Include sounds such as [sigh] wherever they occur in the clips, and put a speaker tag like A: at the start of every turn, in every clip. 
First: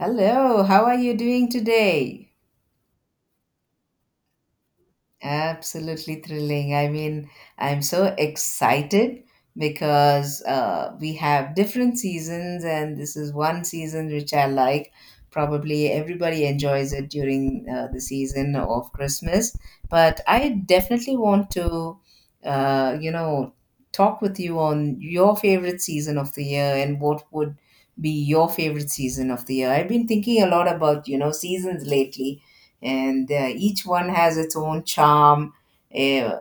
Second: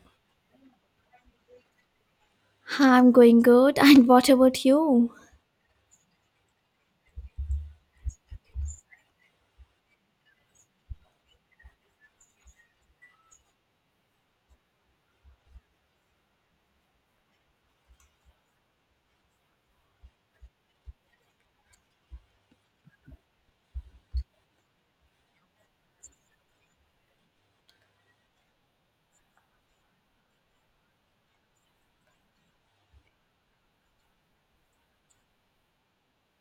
A: Hello, how are you doing today?
B: I'm going good. [laughs] And what about you?
A: Absolutely thrilling. I'm so excited because we have different seasons, and this is one season which I like. Probably everybody enjoys it during the season of Christmas, but I definitely want to, uh, you know, talk with you on your favorite season of the year and what would be your favorite season of the year. I've been thinking a lot about, you know, seasons lately and each one has its own charm. Uh,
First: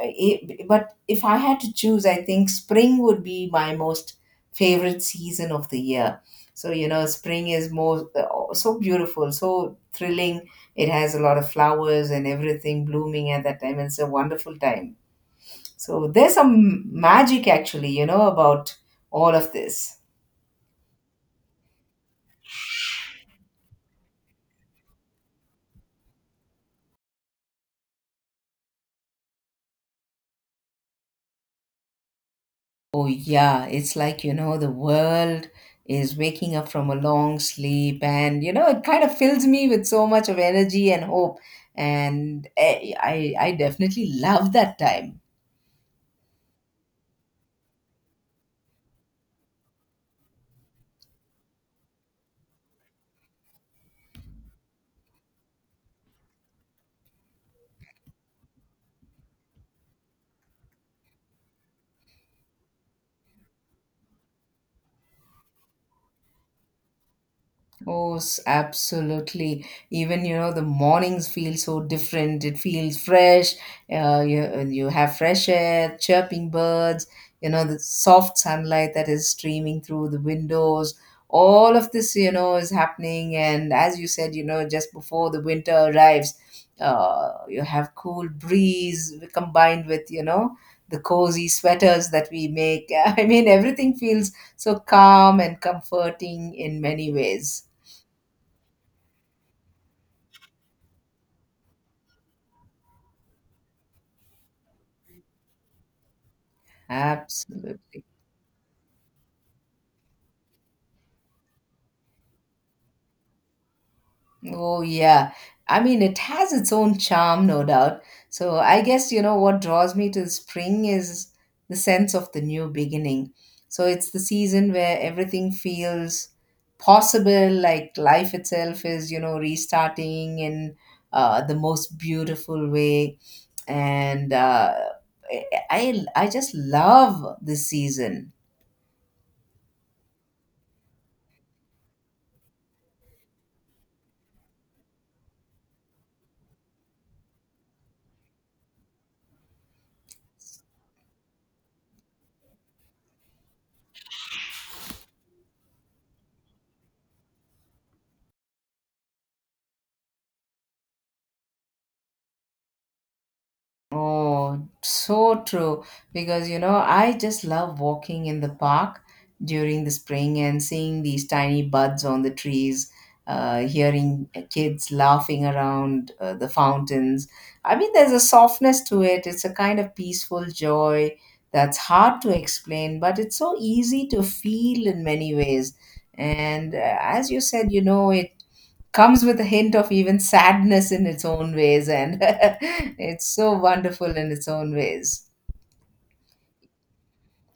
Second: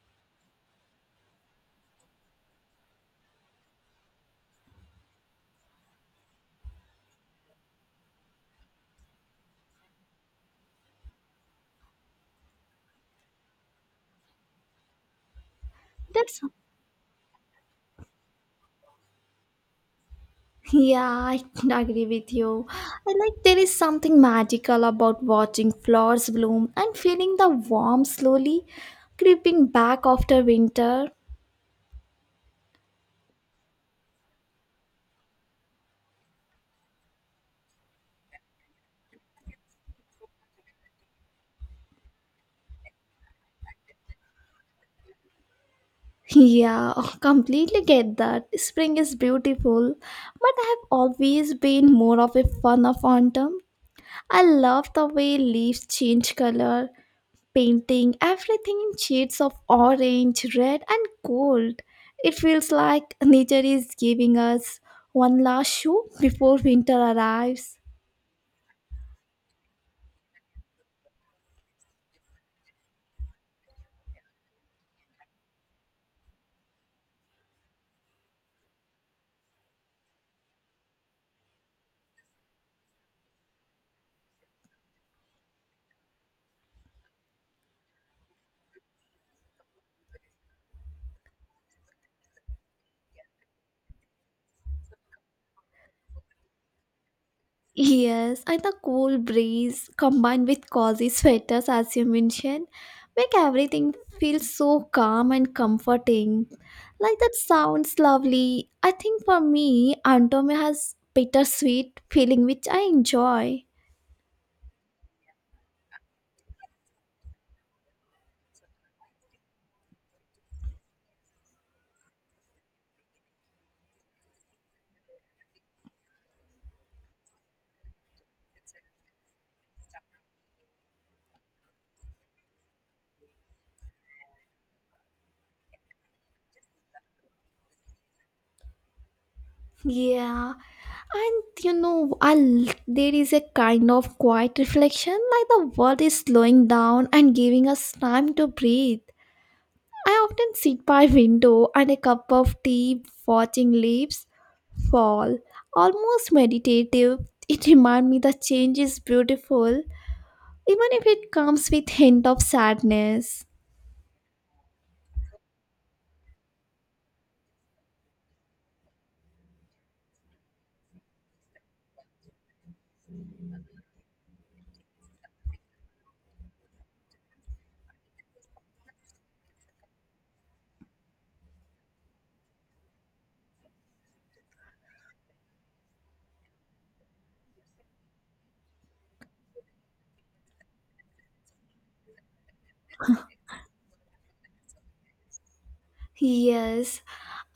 A: but if I had to choose, I think spring would be my most favorite season of the year. So, you know, spring is more so beautiful, so thrilling. It has a lot of flowers and everything blooming at that time. It's a wonderful time. So, there's
B: That's
A: some magic actually, you know, about all of this.
B: yeah, I [laughs] agree with you. I like there is something magical about watching flowers bloom and feeling the warmth slowly creeping back after winter.
A: Oh, yeah. It's like, you know, the world is waking up from a long sleep. And, you know, it kind of fills me with so much of energy and hope. And I definitely love that time.
B: Yeah, [laughs] completely get that. Spring is beautiful, but I have always been more of a fan of autumn. I love the way leaves change color, painting everything in shades of orange, red, and gold. It feels like nature is giving us one last show before winter arrives.
A: Oh, absolutely. Even, you know, the mornings feel so different. It feels fresh. You have fresh air, chirping birds, you know, the soft sunlight that is streaming through the windows. All of this, you know, is happening. And as you said, you know, just before the winter arrives, you have cool breeze combined with, you know, the cozy sweaters that we make. [laughs] I mean, everything feels so calm and comforting in many ways.
B: Yes, and the cool breeze combined with cozy sweaters, as you mentioned, make everything feel so calm and comforting. Like that sounds
A: Absolutely.
B: lovely. I think for me, Antome has bittersweet feeling which I enjoy.
A: Oh, yeah. I mean, it has its own charm, no doubt. So I guess, you know, what draws me to spring is the sense of the new beginning. So it's the season where everything feels possible, like life itself is, you know, restarting in the most beautiful way. And I just love this season.
B: Yeah. And you know, there is a kind of quiet reflection, like the world is slowing down and giving us time to breathe. I often sit by window and a cup of tea, watching leaves fall, almost meditative. It reminds me that change is beautiful, even if it comes with hint of sadness.
A: Oh, so true. Because, you know, I just love walking in the park during the spring and seeing these tiny buds on the trees, hearing kids laughing around the fountains. I mean, there's a softness to it. It's a kind of peaceful joy that's hard to explain, but it's so easy to feel in many ways. And as you said, you know, it comes with a hint of even sadness in its own ways, and [laughs] it's so wonderful in its own ways.
B: Yes,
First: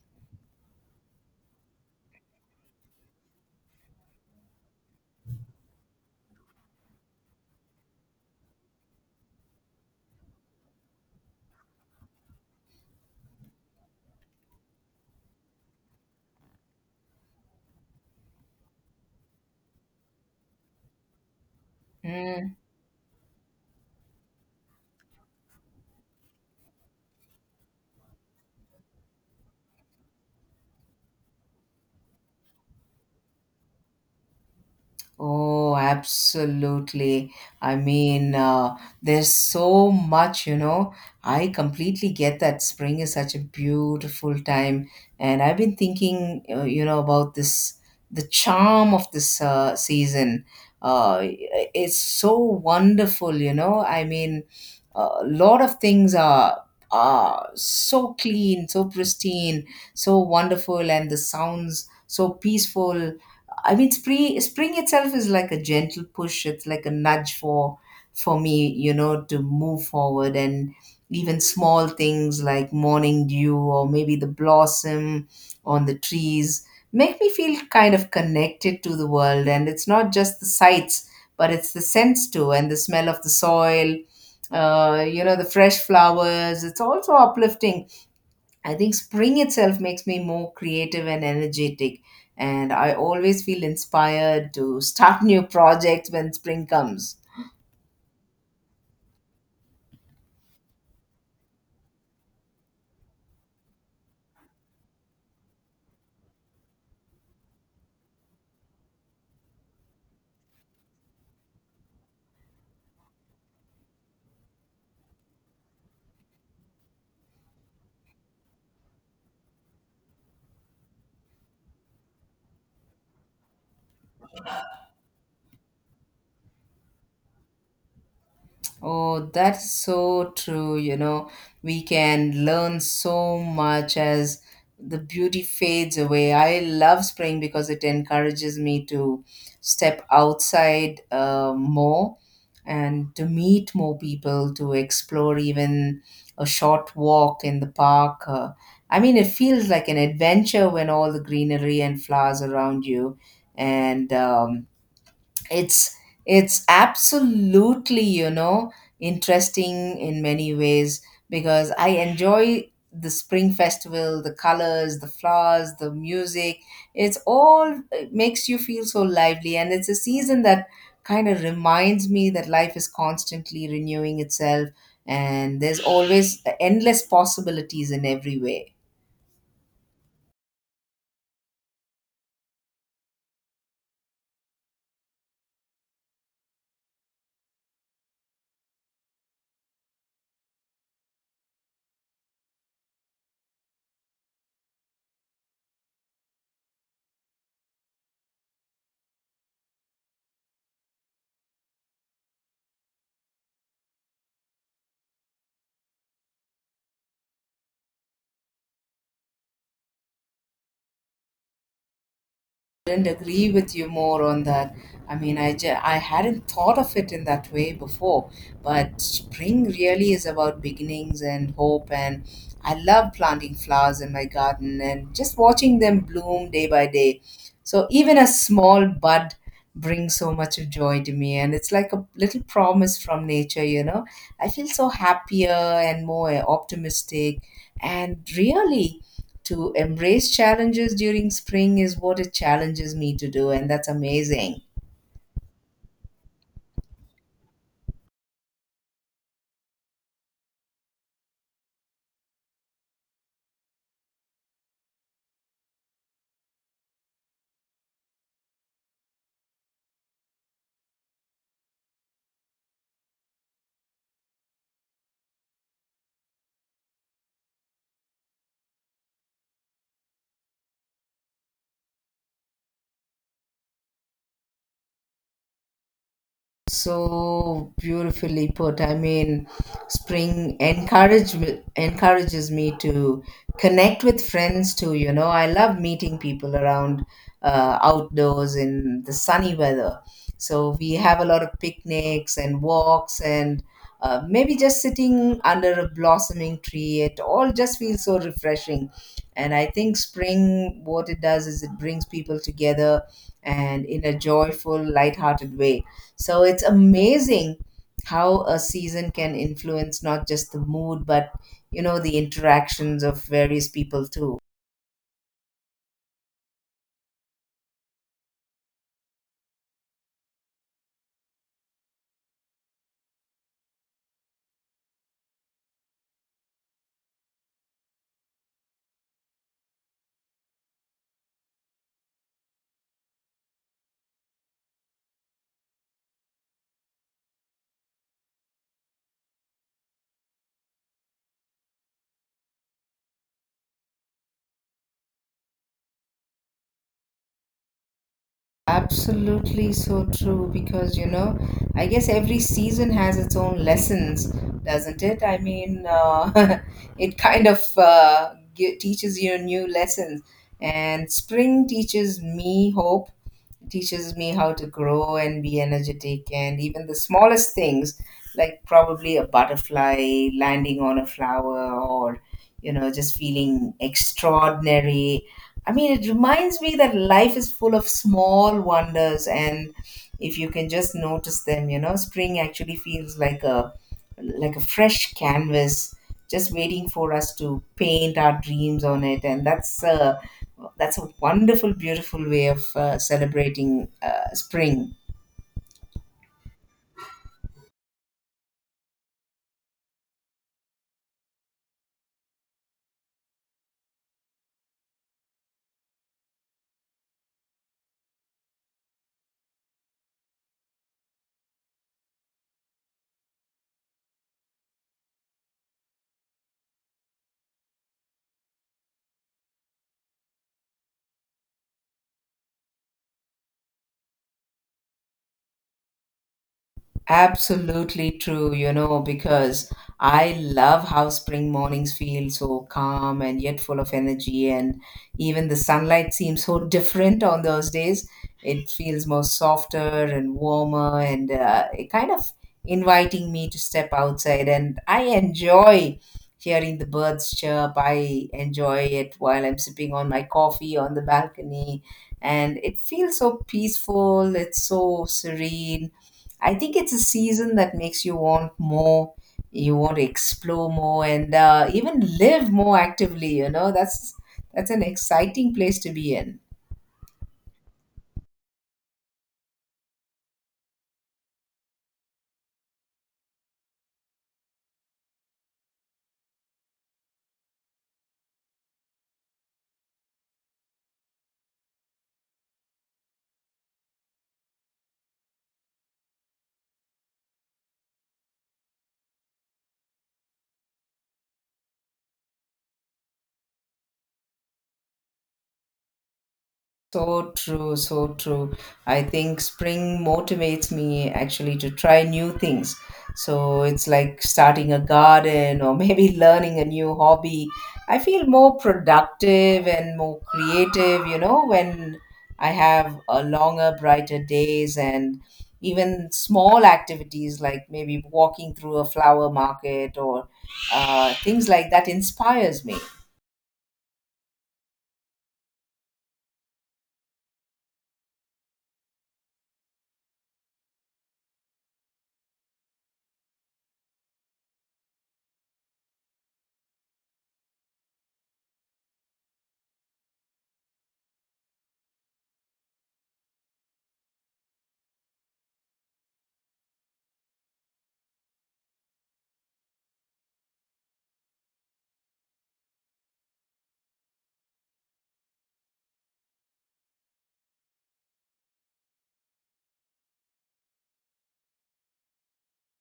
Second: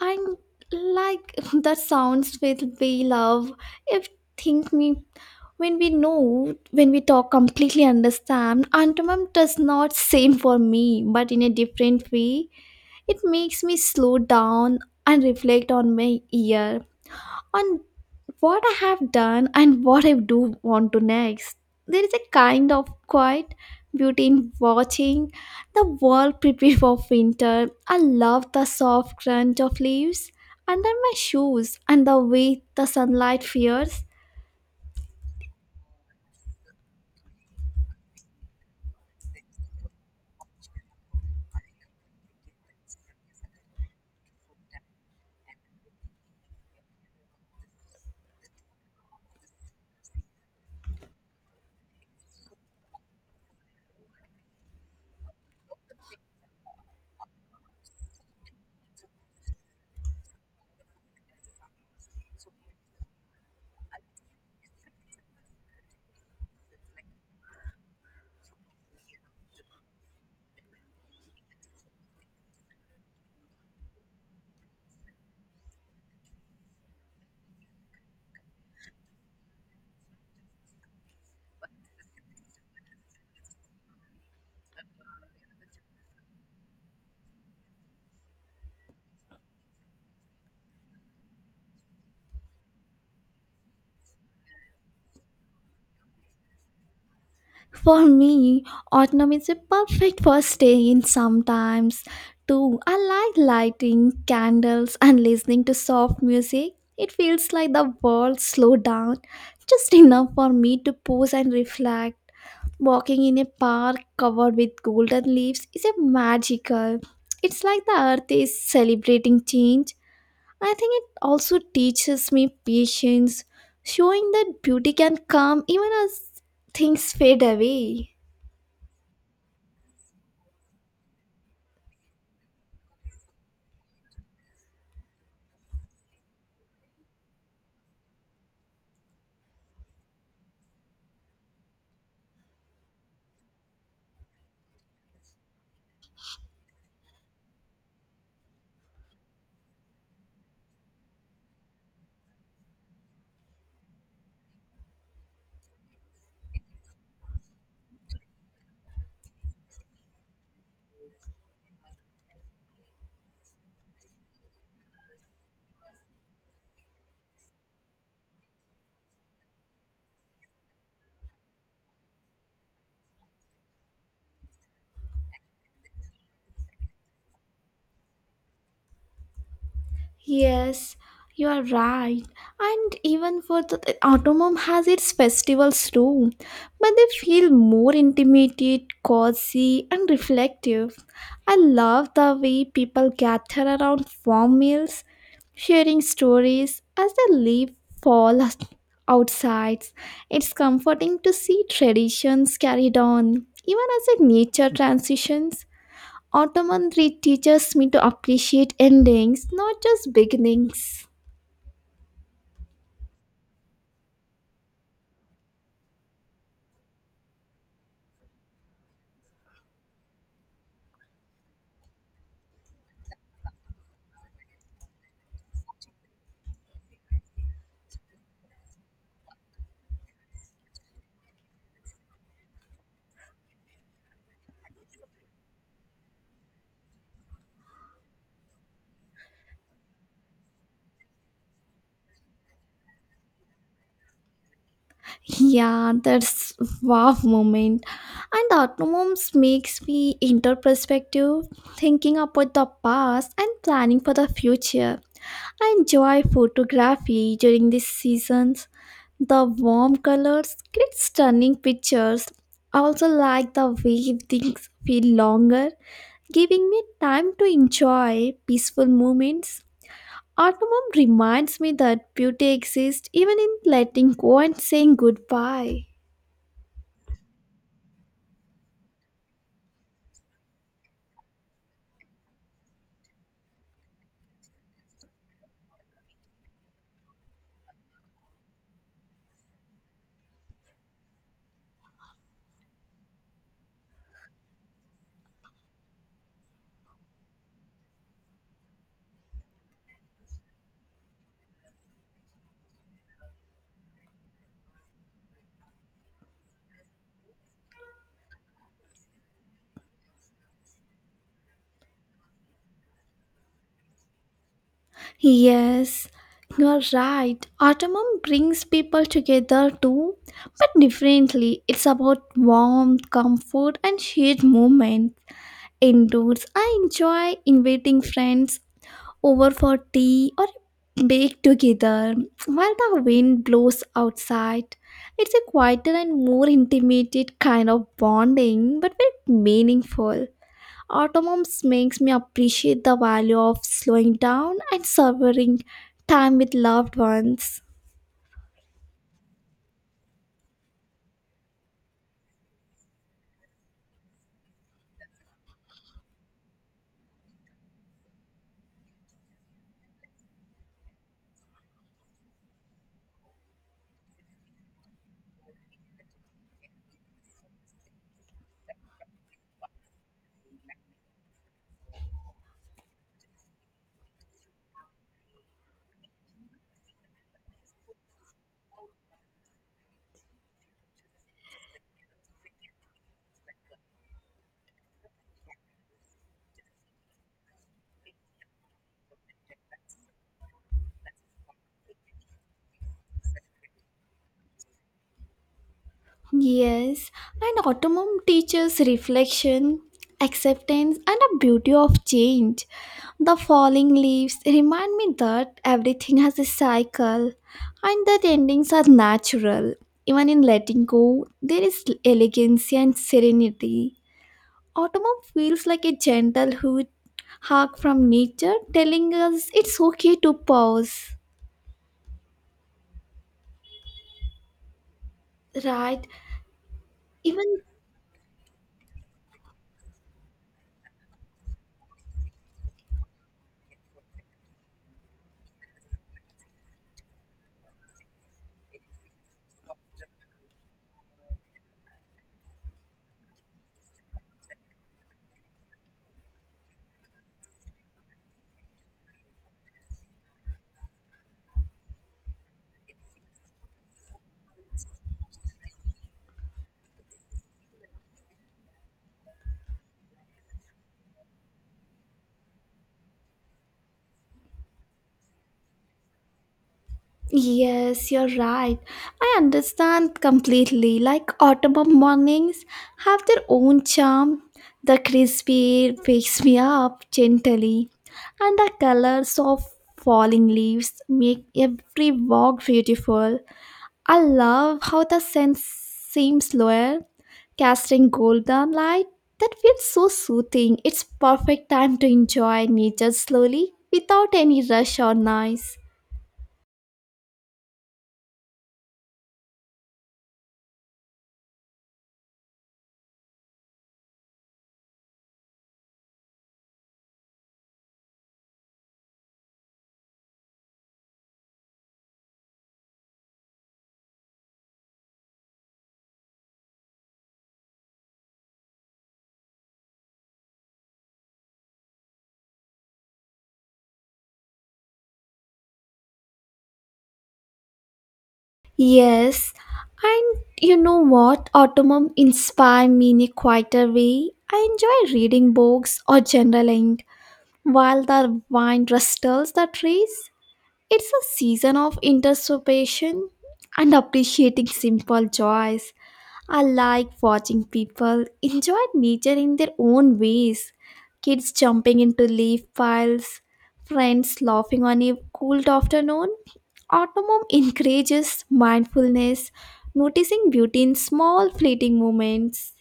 B: and like [laughs] that sounds with we love if think me when we know when we talk completely understand antomum does not same for me but in a different way, it makes me slow down and reflect on my year, on what I have done and what I do want to next. There is a
A: Mm.
B: kind of quiet beauty in watching the world [laughs] prepare for winter. I love the soft crunch of leaves under my shoes and the way the sunlight fears.
A: Oh, absolutely. I mean, uh, there's so much, you know. I completely get that spring is such a beautiful time, and I've been thinking, about this the charm of this season. Uh, it's so wonderful, you know. I mean, a lot of things are so clean, so pristine, so wonderful, and the sounds so peaceful. I mean, spring itself is like a gentle push. It's like a nudge for me, you know, to move forward and even small things like morning dew or maybe the blossom on the trees make me feel kind of connected to the world, and it's not just the sights but it's the sense too, and the smell of the soil, you know, the fresh flowers, it's also uplifting. I think spring itself makes me more creative and energetic, and I always feel inspired to start [laughs] new projects when spring comes.
B: For me, autumn is a perfect first day in sometimes too. I like lighting candles and listening to soft music. It feels like the world slowed down just enough for me to pause and reflect. Walking in a park covered with golden leaves is a magical. It's like the earth is celebrating change. I think it also teaches me patience, showing that beauty can come even as things fade away.
A: Oh, that's so true. You know, we can learn so much as the beauty fades away. I love spring because it encourages me to step outside more and to meet more people, to explore even a short walk in the park. I mean, it feels like an adventure when all the greenery and flowers around you. And it's absolutely, you know, interesting in many ways because I enjoy the spring festival, the colors, the flowers, the music, it's all, it makes you feel so lively, and it's a season that kind of reminds me that life is constantly renewing itself and there's always endless possibilities in every way.
B: Yes, you are right. And even for the Automom has its festivals too, but they feel more intimated, cozy, and reflective. I love the way people gather around warm meals, sharing stories as they leave fall as- outside. It's comforting to see traditions carried on, even as the nature transitions. Ottoman Read teaches me to appreciate endings, not just beginnings.
A: Did not agree with you more on that. I hadn't thought of it in that way before, but spring really is about beginnings and hope. And I love planting flowers in my garden and just watching them bloom day by day. So even a small bud brings so much of joy to me, and it's like a little promise from nature, you know. I feel so happier and more optimistic, and really to embrace challenges during spring is what it challenges me to do, and that's amazing.
B: Yeah, that's wow moment. And Automoms makes me enter perspective, thinking about the past and planning for the future. I enjoy photography during these seasons. The warm colors create stunning pictures. I also like the way things feel longer, giving me time to enjoy peaceful moments. Autumn reminds me that beauty exists even in letting go and saying goodbye.
A: So beautifully put. I mean, spring encourages me to connect with friends too. You know, I love meeting people around outdoors in the sunny weather. So we have a lot of picnics and walks and maybe just sitting under a blossoming tree. It all just feels so refreshing. And I think spring, what it does is it brings people together and in a joyful, lighthearted way, so it's amazing how a season can influence not just the mood, but you know, the interactions of various people too.
B: Yes, you're right. Autumn brings people together too, but differently. It's about warmth, comfort, and shared moments. Indoors, I enjoy inviting friends over for tea or bake together while the wind blows outside. It's a quieter and more intimate kind of bonding, but very meaningful. Automoms makes me appreciate the value of slowing down and savoring time with loved ones.
A: Absolutely so true, because you know, I guess every season has its own lessons, doesn't it? [laughs] It kind of teaches you new lessons. And spring teaches me hope teaches me how to grow and be energetic, and even the smallest things like probably a butterfly landing on a flower or you know just feeling extraordinary. I mean, it reminds me that life is full of small wonders, and if you can just notice them, you know, spring actually feels like a fresh canvas just waiting for us to paint our dreams on it, and that's a wonderful, beautiful way of celebrating spring.
B: Yes, and autumn teaches reflection, acceptance, and a beauty of change. The falling leaves remind me that everything has a cycle and that endings are natural. Even in letting go, there is elegance and serenity. Autumn feels like a gentle hoot hark from nature telling us it's okay to pause. Right? Even
A: Absolutely true, you know, because I love how spring mornings feel so calm and yet full of energy, and even the sunlight seems so [laughs] different on those days. It feels more softer and warmer, and it kind of inviting me to step outside. And I enjoy hearing the birds chirp. I enjoy it while I'm sipping on my coffee on the balcony, and it feels so peaceful. It's so serene. I think it's a season that makes you want more, you want to explore more, and even live more actively. You know, that's an exciting place to be in.
B: yes, you're right. I understand completely. Like autumn mornings have their own charm. The crispy wakes me up gently, and the colors of falling leaves make every walk beautiful. I love how the sun seems lower, casting golden light that feels so soothing. It's perfect time to enjoy nature slowly without any rush or noise.
A: So true, so true. I think spring motivates me actually to try new things. So it's like starting a garden or maybe [laughs] learning a new hobby. I feel more productive and more creative, you know, when I have a longer, brighter days, and even small activities like maybe walking through a flower market or things like that inspires me.
B: Yes, and you know what? Autumn inspire me in a quieter way. I enjoy reading books or journaling while the wind rustles the trees. It's a season of introspection and appreciating simple joys. I like watching people enjoy nature in their own ways. Kids jumping into leaf piles, friends laughing on a cold afternoon. Autumn encourages mindfulness, noticing beauty in small fleeting moments.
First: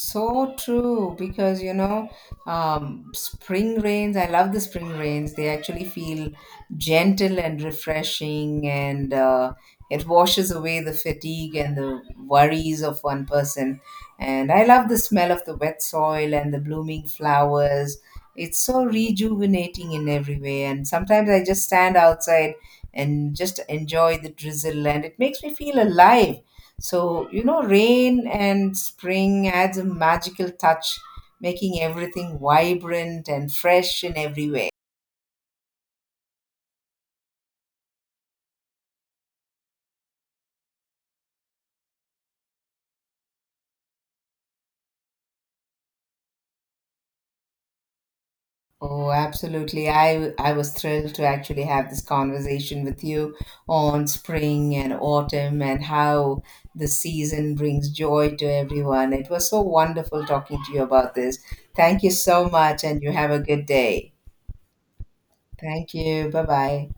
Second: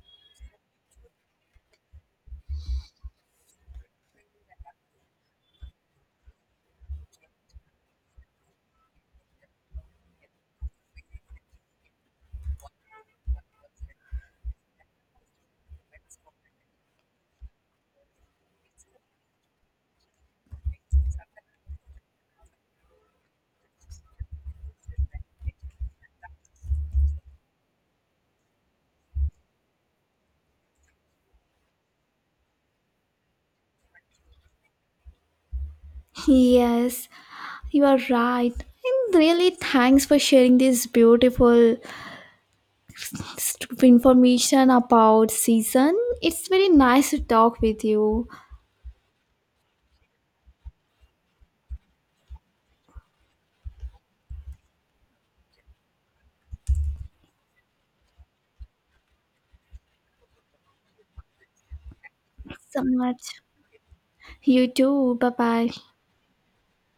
A: So true, because you know, spring rains, I love the spring rains. They actually feel gentle and refreshing, and it washes away the fatigue and the worries of one person. And I love the smell of the wet soil and the blooming flowers. It's so rejuvenating in every way. And sometimes I just stand outside and just enjoy the drizzle, and it makes me feel alive. So, you know, rain and spring adds a magical touch, making everything vibrant and fresh in every way.
B: Yes, you are right. And really, thanks for sharing this beautiful information about season. It's very nice to talk with you
A: Oh, absolutely. I was thrilled to actually have this conversation with you on spring and autumn and how the season brings joy to everyone. It was so wonderful talking to you about this. Thank you so much,
B: so
A: and you have a
B: much.
A: good day.
B: You too. Bye bye.
A: Thank you. Bye bye.